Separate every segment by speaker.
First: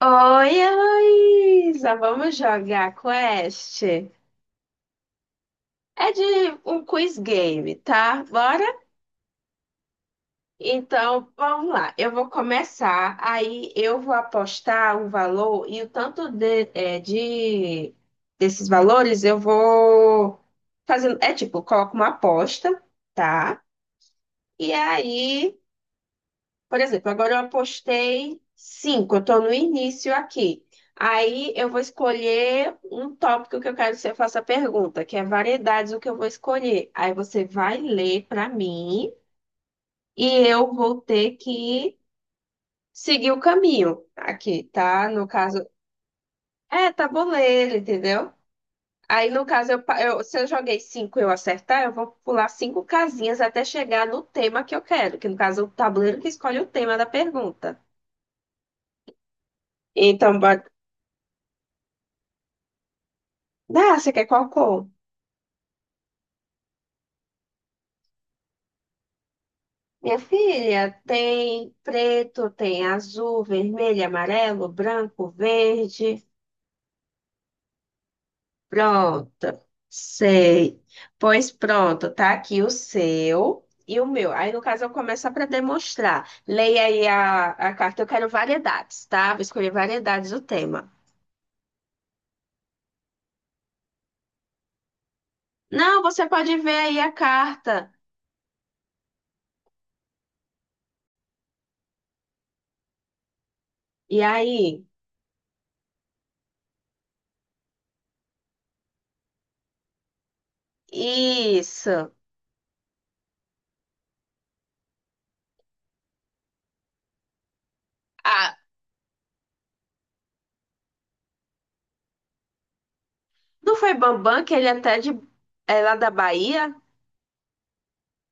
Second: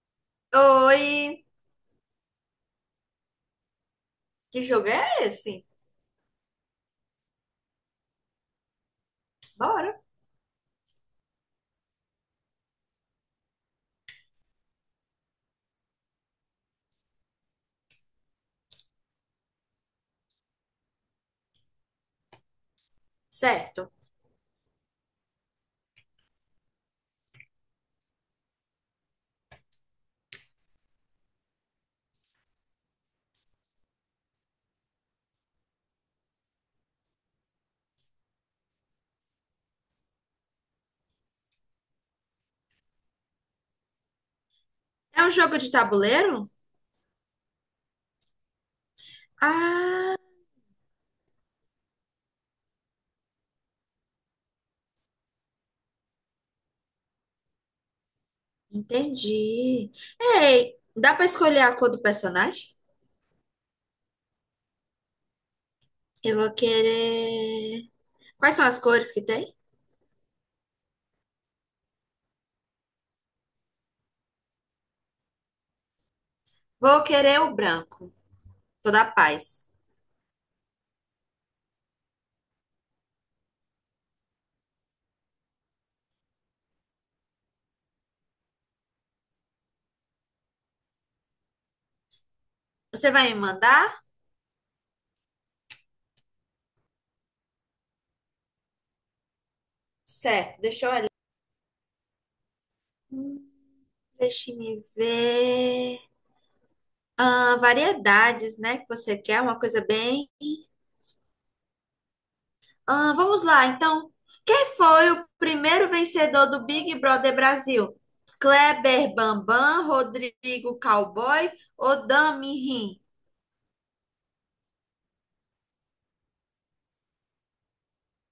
Speaker 1: Oi,
Speaker 2: Oi,
Speaker 1: Heloísa! Vamos jogar quest?
Speaker 2: que jogo é esse?
Speaker 1: É de um quiz game, tá? Bora?
Speaker 2: Bora.
Speaker 1: Então, vamos lá. Eu vou começar, aí eu vou apostar o valor e o tanto desses valores eu vou fazendo. É tipo, eu coloco uma aposta, tá?
Speaker 2: Certo.
Speaker 1: E aí, por exemplo, agora eu apostei cinco, eu estou no início aqui. Aí eu vou escolher um tópico que eu quero que você faça a pergunta, que é variedades, o que eu vou escolher. Aí você vai ler para mim e eu vou ter que seguir o caminho aqui, tá?
Speaker 2: É
Speaker 1: No
Speaker 2: um jogo
Speaker 1: caso,
Speaker 2: de tabuleiro?
Speaker 1: é tabuleiro, entendeu? Aí no caso,
Speaker 2: Ah,
Speaker 1: se eu joguei cinco e eu acertar, eu vou pular cinco casinhas até chegar no tema que eu quero, que no caso é o tabuleiro que escolhe o tema da pergunta.
Speaker 2: entendi.
Speaker 1: Então,
Speaker 2: Ei, dá pra escolher a cor do personagem?
Speaker 1: dá, você quer qual cor?
Speaker 2: Eu vou querer. Quais são as cores que tem?
Speaker 1: Minha filha, tem preto, tem azul, vermelho, amarelo, branco, verde.
Speaker 2: Vou querer o branco. Toda a
Speaker 1: Pronto,
Speaker 2: paz.
Speaker 1: sei. Pois pronto, tá aqui o seu e o meu. Aí, no caso, eu começo para demonstrar. Leia aí a carta. Eu quero variedades, tá? Vou escolher variedades do tema.
Speaker 2: Você vai me mandar?
Speaker 1: Não, você pode ver aí a carta.
Speaker 2: Certo, deixa eu olhar. Hum,
Speaker 1: E
Speaker 2: deixa eu me
Speaker 1: aí?
Speaker 2: ver. Ah, variedades, né? Que você quer, uma coisa bem.
Speaker 1: Isso.
Speaker 2: Ah, vamos lá, então. Quem foi o primeiro vencedor do Big Brother Brasil?
Speaker 1: Ah,
Speaker 2: Kleber Bambam, Rodrigo Cowboy ou Dami Rim?
Speaker 1: não foi Bambam que ele é até de. É lá da Bahia?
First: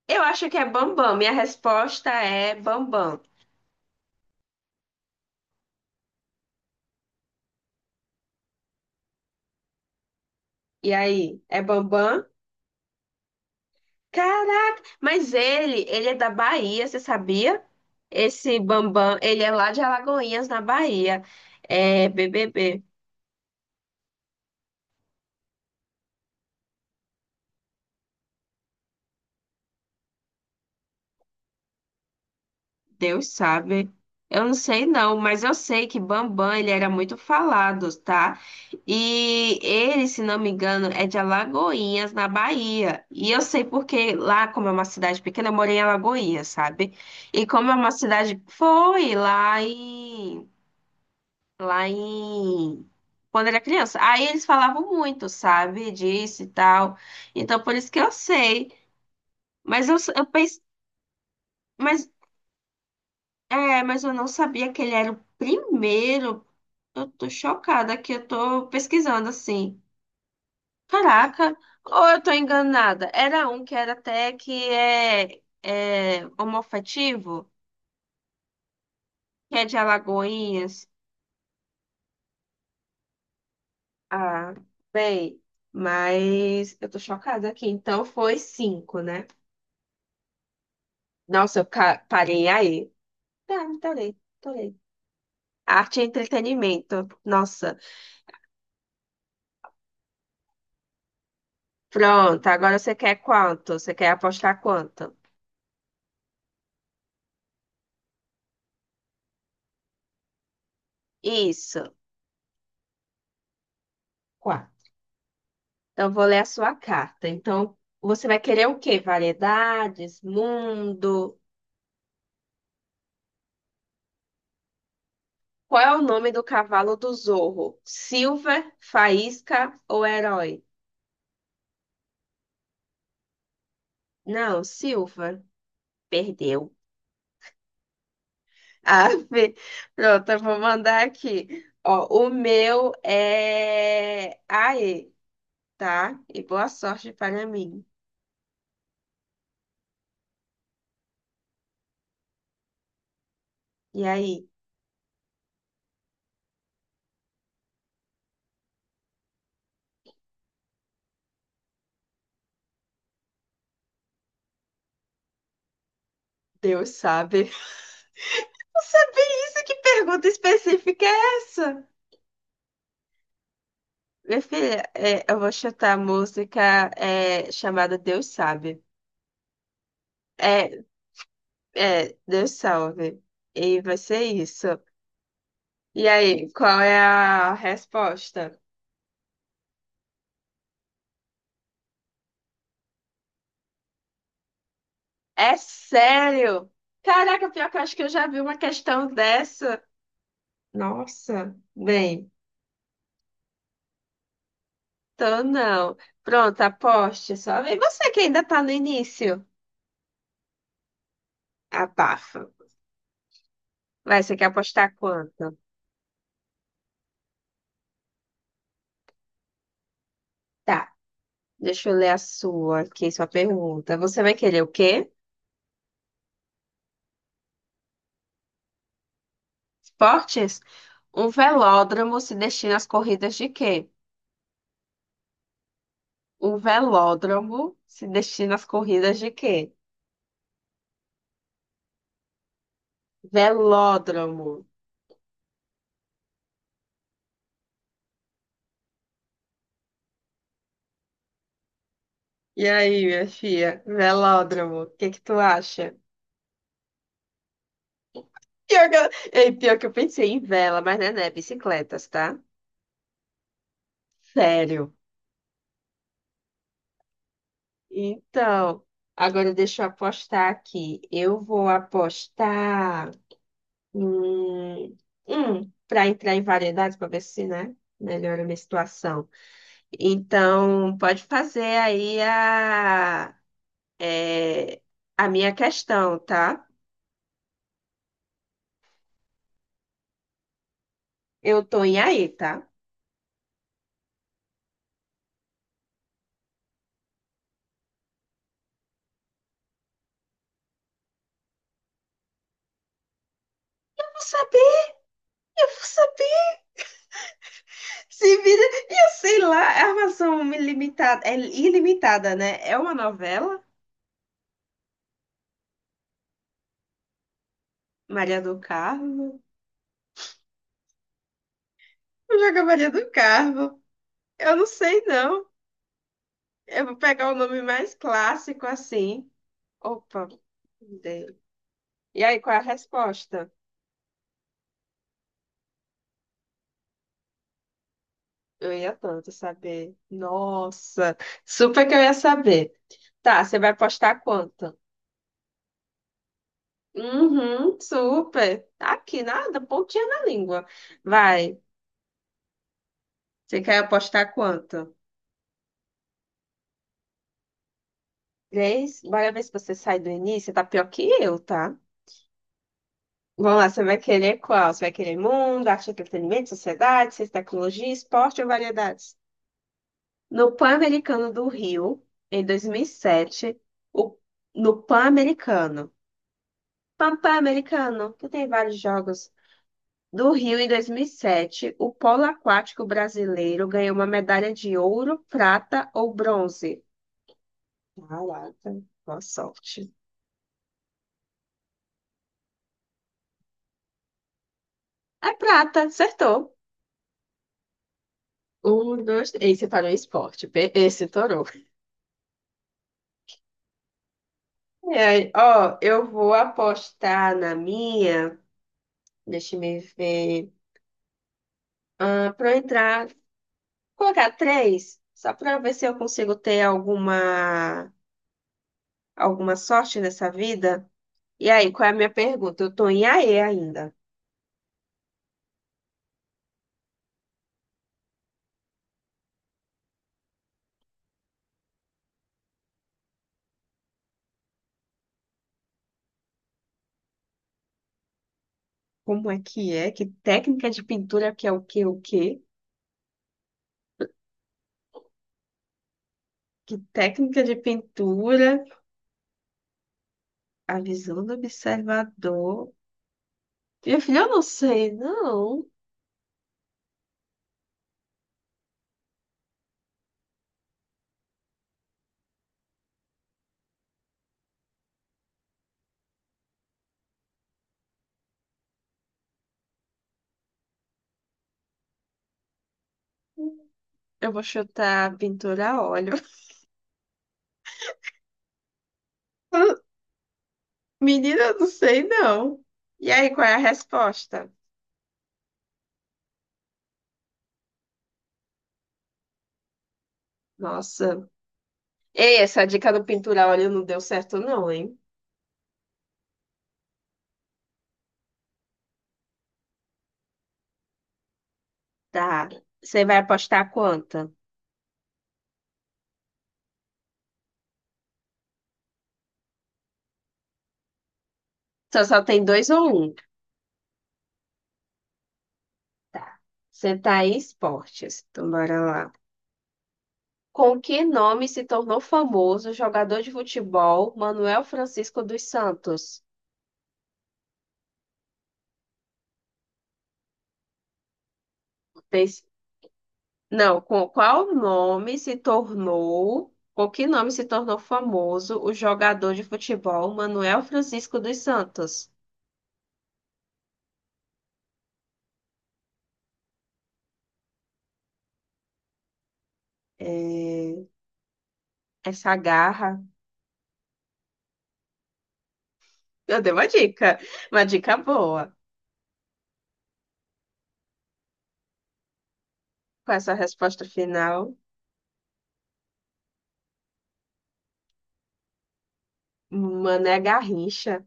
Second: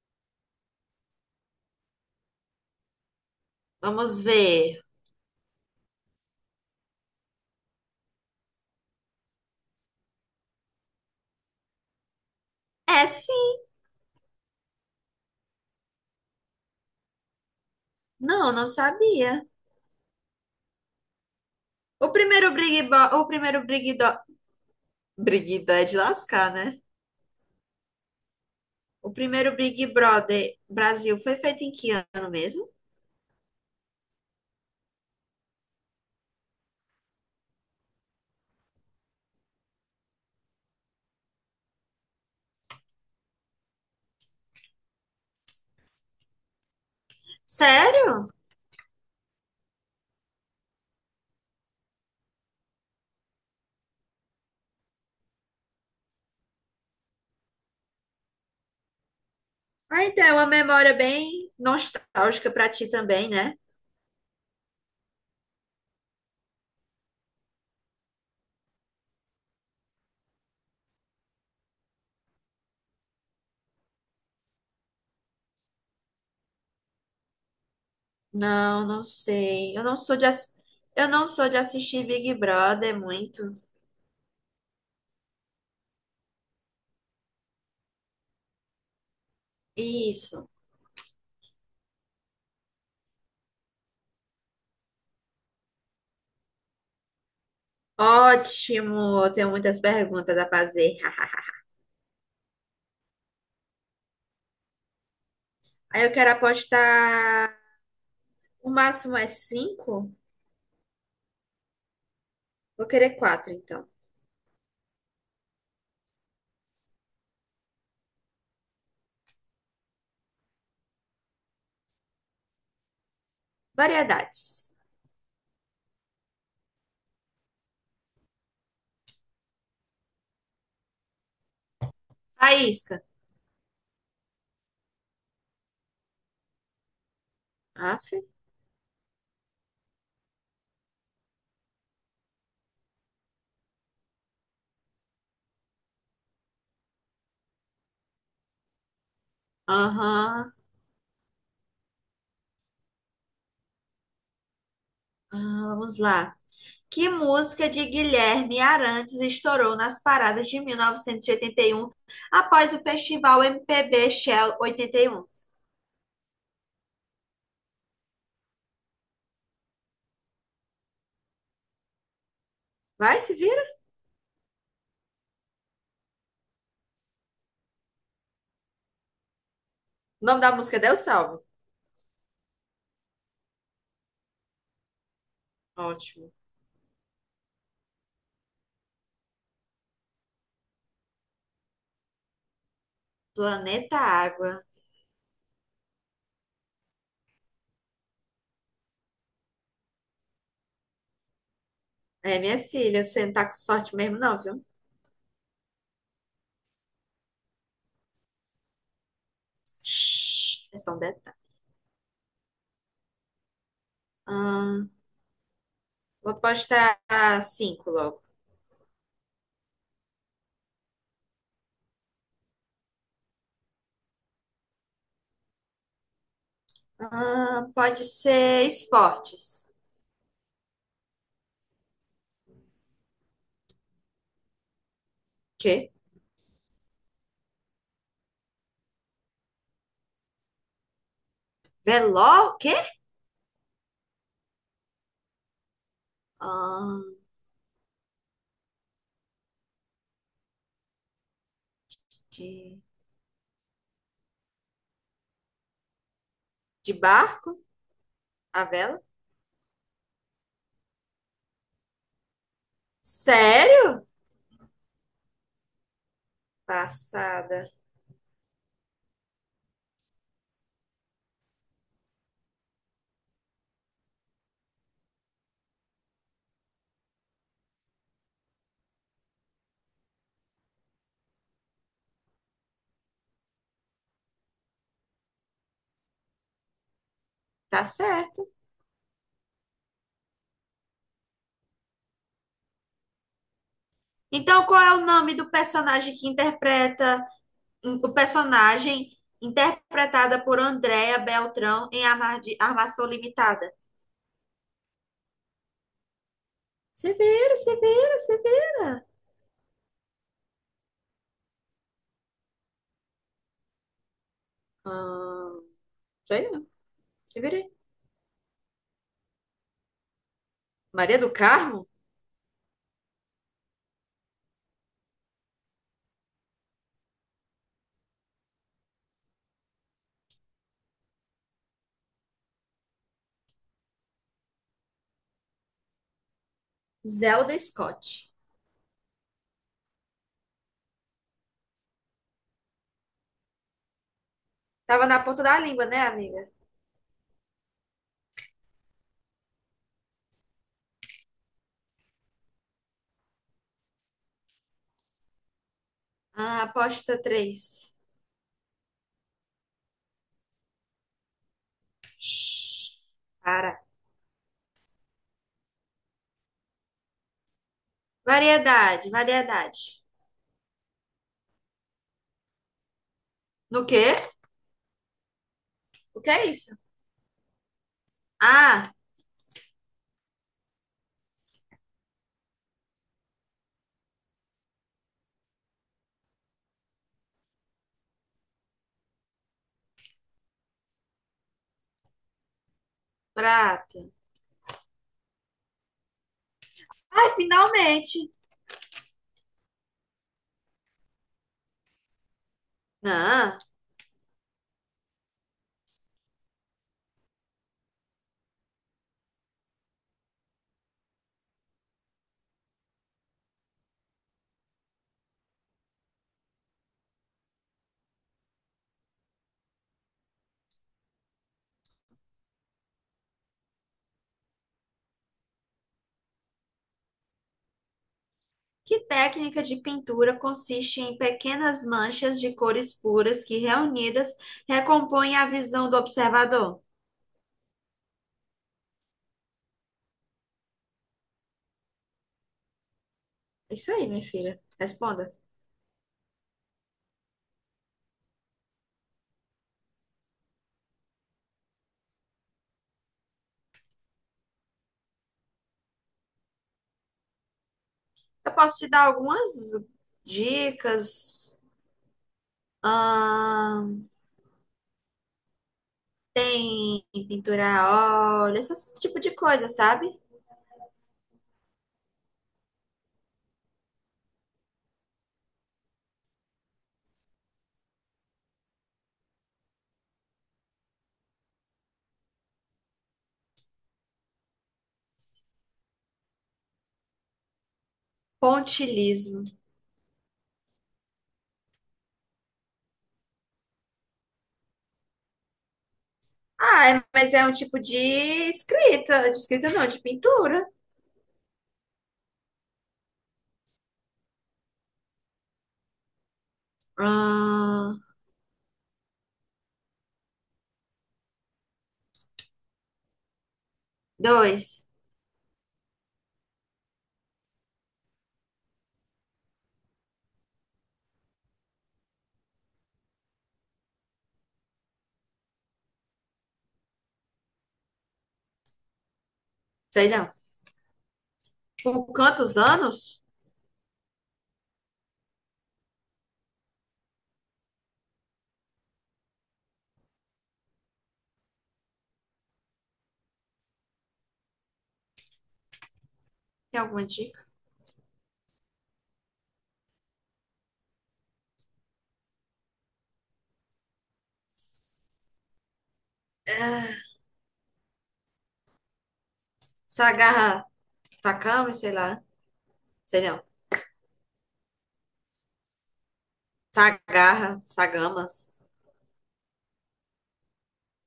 Speaker 1: Eu acho que é Bambam. Minha resposta é Bambam.
Speaker 2: Vamos ver.
Speaker 1: E aí, é Bambam?
Speaker 2: É, sim.
Speaker 1: Caraca! Mas ele é da Bahia, você sabia?
Speaker 2: Não,
Speaker 1: Esse
Speaker 2: não
Speaker 1: Bambam, ele
Speaker 2: sabia.
Speaker 1: é lá de Alagoinhas, na Bahia. É
Speaker 2: O primeiro
Speaker 1: BBB.
Speaker 2: O primeiro Big Do... Big Do é de lascar, né? O primeiro Big Brother Brasil foi feito em que ano mesmo?
Speaker 1: Deus sabe. Eu não sei não, mas eu sei que Bambam, ele era muito falado, tá? E ele, se não me engano, é de Alagoinhas, na Bahia. E eu sei porque lá, como é uma cidade pequena, eu morei em Alagoinhas, sabe? E como é uma
Speaker 2: Sério?
Speaker 1: cidade... Foi lá em... Lá em... Quando era criança. Aí eles falavam muito, sabe? Disso e tal. Então, por isso que eu sei. Mas eu,
Speaker 2: Ah, então
Speaker 1: eu
Speaker 2: é uma
Speaker 1: pensei...
Speaker 2: memória bem
Speaker 1: Mas,
Speaker 2: nostálgica pra ti também, né?
Speaker 1: é, mas eu não sabia que ele era o primeiro. Eu tô chocada que eu tô pesquisando assim. Caraca, ou eu tô enganada? Era um que era até que é homoafetivo,
Speaker 2: Não, não
Speaker 1: que é de
Speaker 2: sei.
Speaker 1: Alagoinhas.
Speaker 2: Eu não sou de assistir Big Brother muito.
Speaker 1: Ah, bem, mas eu tô chocada aqui. Então foi cinco, né?
Speaker 2: Isso.
Speaker 1: Nossa, eu ca- parei aí. Tá, parei, parei. Arte e entretenimento. Nossa.
Speaker 2: Ótimo. Eu tenho muitas perguntas a fazer.
Speaker 1: Pronto, agora você quer quanto? Você quer apostar quanto?
Speaker 2: Aí eu quero apostar. O máximo é cinco?
Speaker 1: Isso.
Speaker 2: Vou querer quatro, então.
Speaker 1: Quatro. Então, eu vou ler a sua carta. Então, você vai querer o quê? Variedades, mundo?
Speaker 2: Variedades.
Speaker 1: Qual é o nome do cavalo do Zorro? Silver, Faísca ou Herói?
Speaker 2: Faísca.
Speaker 1: Não, Silver. Perdeu.
Speaker 2: Aff.
Speaker 1: Ave. Pronto, eu vou mandar aqui. Ó, o meu é Aê, tá? E boa sorte para mim.
Speaker 2: Aham.
Speaker 1: E aí?
Speaker 2: Ah, vamos lá. Que música de Guilherme Arantes estourou nas paradas de 1981 após o festival MPB Shell 81?
Speaker 1: Deus sabe. Não sabia isso? Que pergunta específica é essa?
Speaker 2: Vai, se
Speaker 1: Minha filha, eu vou chutar a música chamada Deus Sabe.
Speaker 2: O nome da música é
Speaker 1: É,
Speaker 2: Deus Salve.
Speaker 1: Deus Salve. E vai ser isso. E
Speaker 2: Ótimo.
Speaker 1: aí, qual é a resposta?
Speaker 2: Planeta Água.
Speaker 1: É sério? Caraca, pior que eu acho que eu já vi uma questão dessa. Nossa, bem,
Speaker 2: É, minha filha, você não tá com sorte mesmo, não, viu?
Speaker 1: então não. Pronto, aposte só. E você que ainda tá no início?
Speaker 2: Shhh, é só um detalhe.
Speaker 1: Abafa. Vai, você quer
Speaker 2: Ahn,
Speaker 1: apostar quanto?
Speaker 2: vou apostar cinco logo.
Speaker 1: Tá, deixa eu ler a sua aqui, sua pergunta. Você vai querer o quê?
Speaker 2: Pode ser esportes.
Speaker 1: Esportes? Um velódromo se destina às corridas de quê?
Speaker 2: Quê?
Speaker 1: Um velódromo se destina às corridas de quê?
Speaker 2: Veló? Quê?
Speaker 1: Velódromo.
Speaker 2: Ahn,
Speaker 1: E
Speaker 2: de,
Speaker 1: aí, minha filha? Velódromo. O que que tu acha?
Speaker 2: de barco? A
Speaker 1: Pior que
Speaker 2: vela?
Speaker 1: eu, ei, pior que eu pensei em vela, mas não é, né? Bicicletas, tá?
Speaker 2: Sério?
Speaker 1: Sério.
Speaker 2: Passada.
Speaker 1: Então, agora deixa eu apostar aqui. Eu vou apostar. Hum, para entrar em variedades, para ver se, né? Melhora a minha situação. Então, pode fazer aí é, a minha questão, tá?
Speaker 2: Tá certo.
Speaker 1: Eu tô em aí, tá?
Speaker 2: Então, qual é o nome do personagem que interpreta o personagem interpretada por Andréa Beltrão em Armação Limitada.
Speaker 1: Eu vou saber, eu vou saber.
Speaker 2: Severa, Severa,
Speaker 1: Se vira,
Speaker 2: Severa.
Speaker 1: eu sei lá, é armação ilimitada, é ilimitada, né? É uma novela?
Speaker 2: Ah, sei não. Se virei.
Speaker 1: Maria do Carmo?
Speaker 2: Maria do Carmo?
Speaker 1: Vou jogar Maria do Carmo. Eu não sei, não. Eu vou pegar o nome mais clássico assim. Opa, dei. E aí, qual é a resposta?
Speaker 2: Zelda Scott.
Speaker 1: Eu ia tanto saber. Nossa, super que eu ia saber. Tá, você vai postar quanto?
Speaker 2: Tava na ponta da língua, né, amiga?
Speaker 1: Uhum, super. Tá aqui, nada, pontinha na língua. Vai, você quer apostar quanto?
Speaker 2: Ah, aposta 3.
Speaker 1: Três? Bora ver se você sai do início, você tá pior que eu, tá? Vamos lá,
Speaker 2: Para.
Speaker 1: você vai querer qual? Você vai querer mundo, arte, entretenimento, sociedade, ciência, tecnologia, esporte ou
Speaker 2: Variedade,
Speaker 1: variedades?
Speaker 2: variedade.
Speaker 1: No Pan-Americano do Rio, em 2007,
Speaker 2: No quê?
Speaker 1: o, no pan americano
Speaker 2: O que é isso?
Speaker 1: Papai Americano, que tem vários
Speaker 2: Ah,
Speaker 1: jogos. Do Rio em 2007, o polo aquático brasileiro ganhou uma medalha de ouro, prata ou bronze. Caraca, boa sorte.
Speaker 2: prata.
Speaker 1: É prata, acertou.
Speaker 2: Ah, finalmente.
Speaker 1: Um, dois, três. Esse parou em esporte. Pe- Esse torou.
Speaker 2: Não.
Speaker 1: É, ó, eu vou apostar na minha. Deixa eu me ver. Ah, para entrar, vou colocar três, só para ver se eu consigo ter alguma sorte nessa vida. E aí, qual é a minha pergunta? Eu tô em AE ainda.
Speaker 2: Que técnica de pintura consiste em pequenas manchas de cores puras que, reunidas, recompõem a visão do observador?
Speaker 1: Como é? Que técnica de pintura que é o que, o quê?
Speaker 2: É isso aí, minha filha. Responda.
Speaker 1: Que técnica de pintura? A visão do observador. Meu filho, eu não sei, não.
Speaker 2: Eu posso te dar algumas dicas. Ahn, tem pintura a óleo, esse tipo de coisa, sabe?
Speaker 1: Eu vou chutar pintura a óleo. Menina, eu não sei, não. E aí, qual é a resposta?
Speaker 2: Pontilismo.
Speaker 1: Nossa. Ei, essa dica do pintura a óleo não deu certo, não, hein?
Speaker 2: Ah, é- mas é um tipo de escrita. De escrita não, de pintura.
Speaker 1: Tá. Você vai apostar quanta?
Speaker 2: Ahn,
Speaker 1: Só, só tem dois ou um?
Speaker 2: dois.
Speaker 1: Tá. Você tá esportes. Então, bora lá. Com que nome se tornou famoso o jogador de futebol Manuel Francisco dos Santos?
Speaker 2: Sei não. Vulcã
Speaker 1: Pens-
Speaker 2: dos anos?
Speaker 1: Não, com qual nome se tornou... Com que nome se tornou famoso o jogador de futebol Manuel Francisco dos Santos?
Speaker 2: Tem alguma dica?
Speaker 1: É, essa garra... Eu dei uma
Speaker 2: Ah,
Speaker 1: dica. Uma dica boa.
Speaker 2: Sagarra Takami, sei lá.
Speaker 1: Com
Speaker 2: Sei
Speaker 1: essa
Speaker 2: não.
Speaker 1: resposta final,
Speaker 2: Sagarra, Sagamas.
Speaker 1: Mané Garrincha.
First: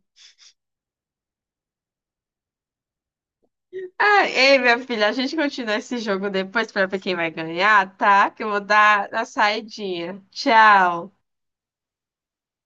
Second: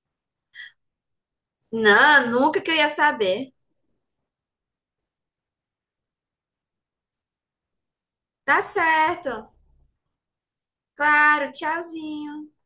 Speaker 2: Não, nunca que eu ia saber.
Speaker 1: Ah, ei, minha filha, a gente continua esse jogo depois pra ver quem vai ganhar, tá? Que eu
Speaker 2: Tá
Speaker 1: vou dar a
Speaker 2: certo.
Speaker 1: saidinha. Tchau.
Speaker 2: Claro, tchauzinho.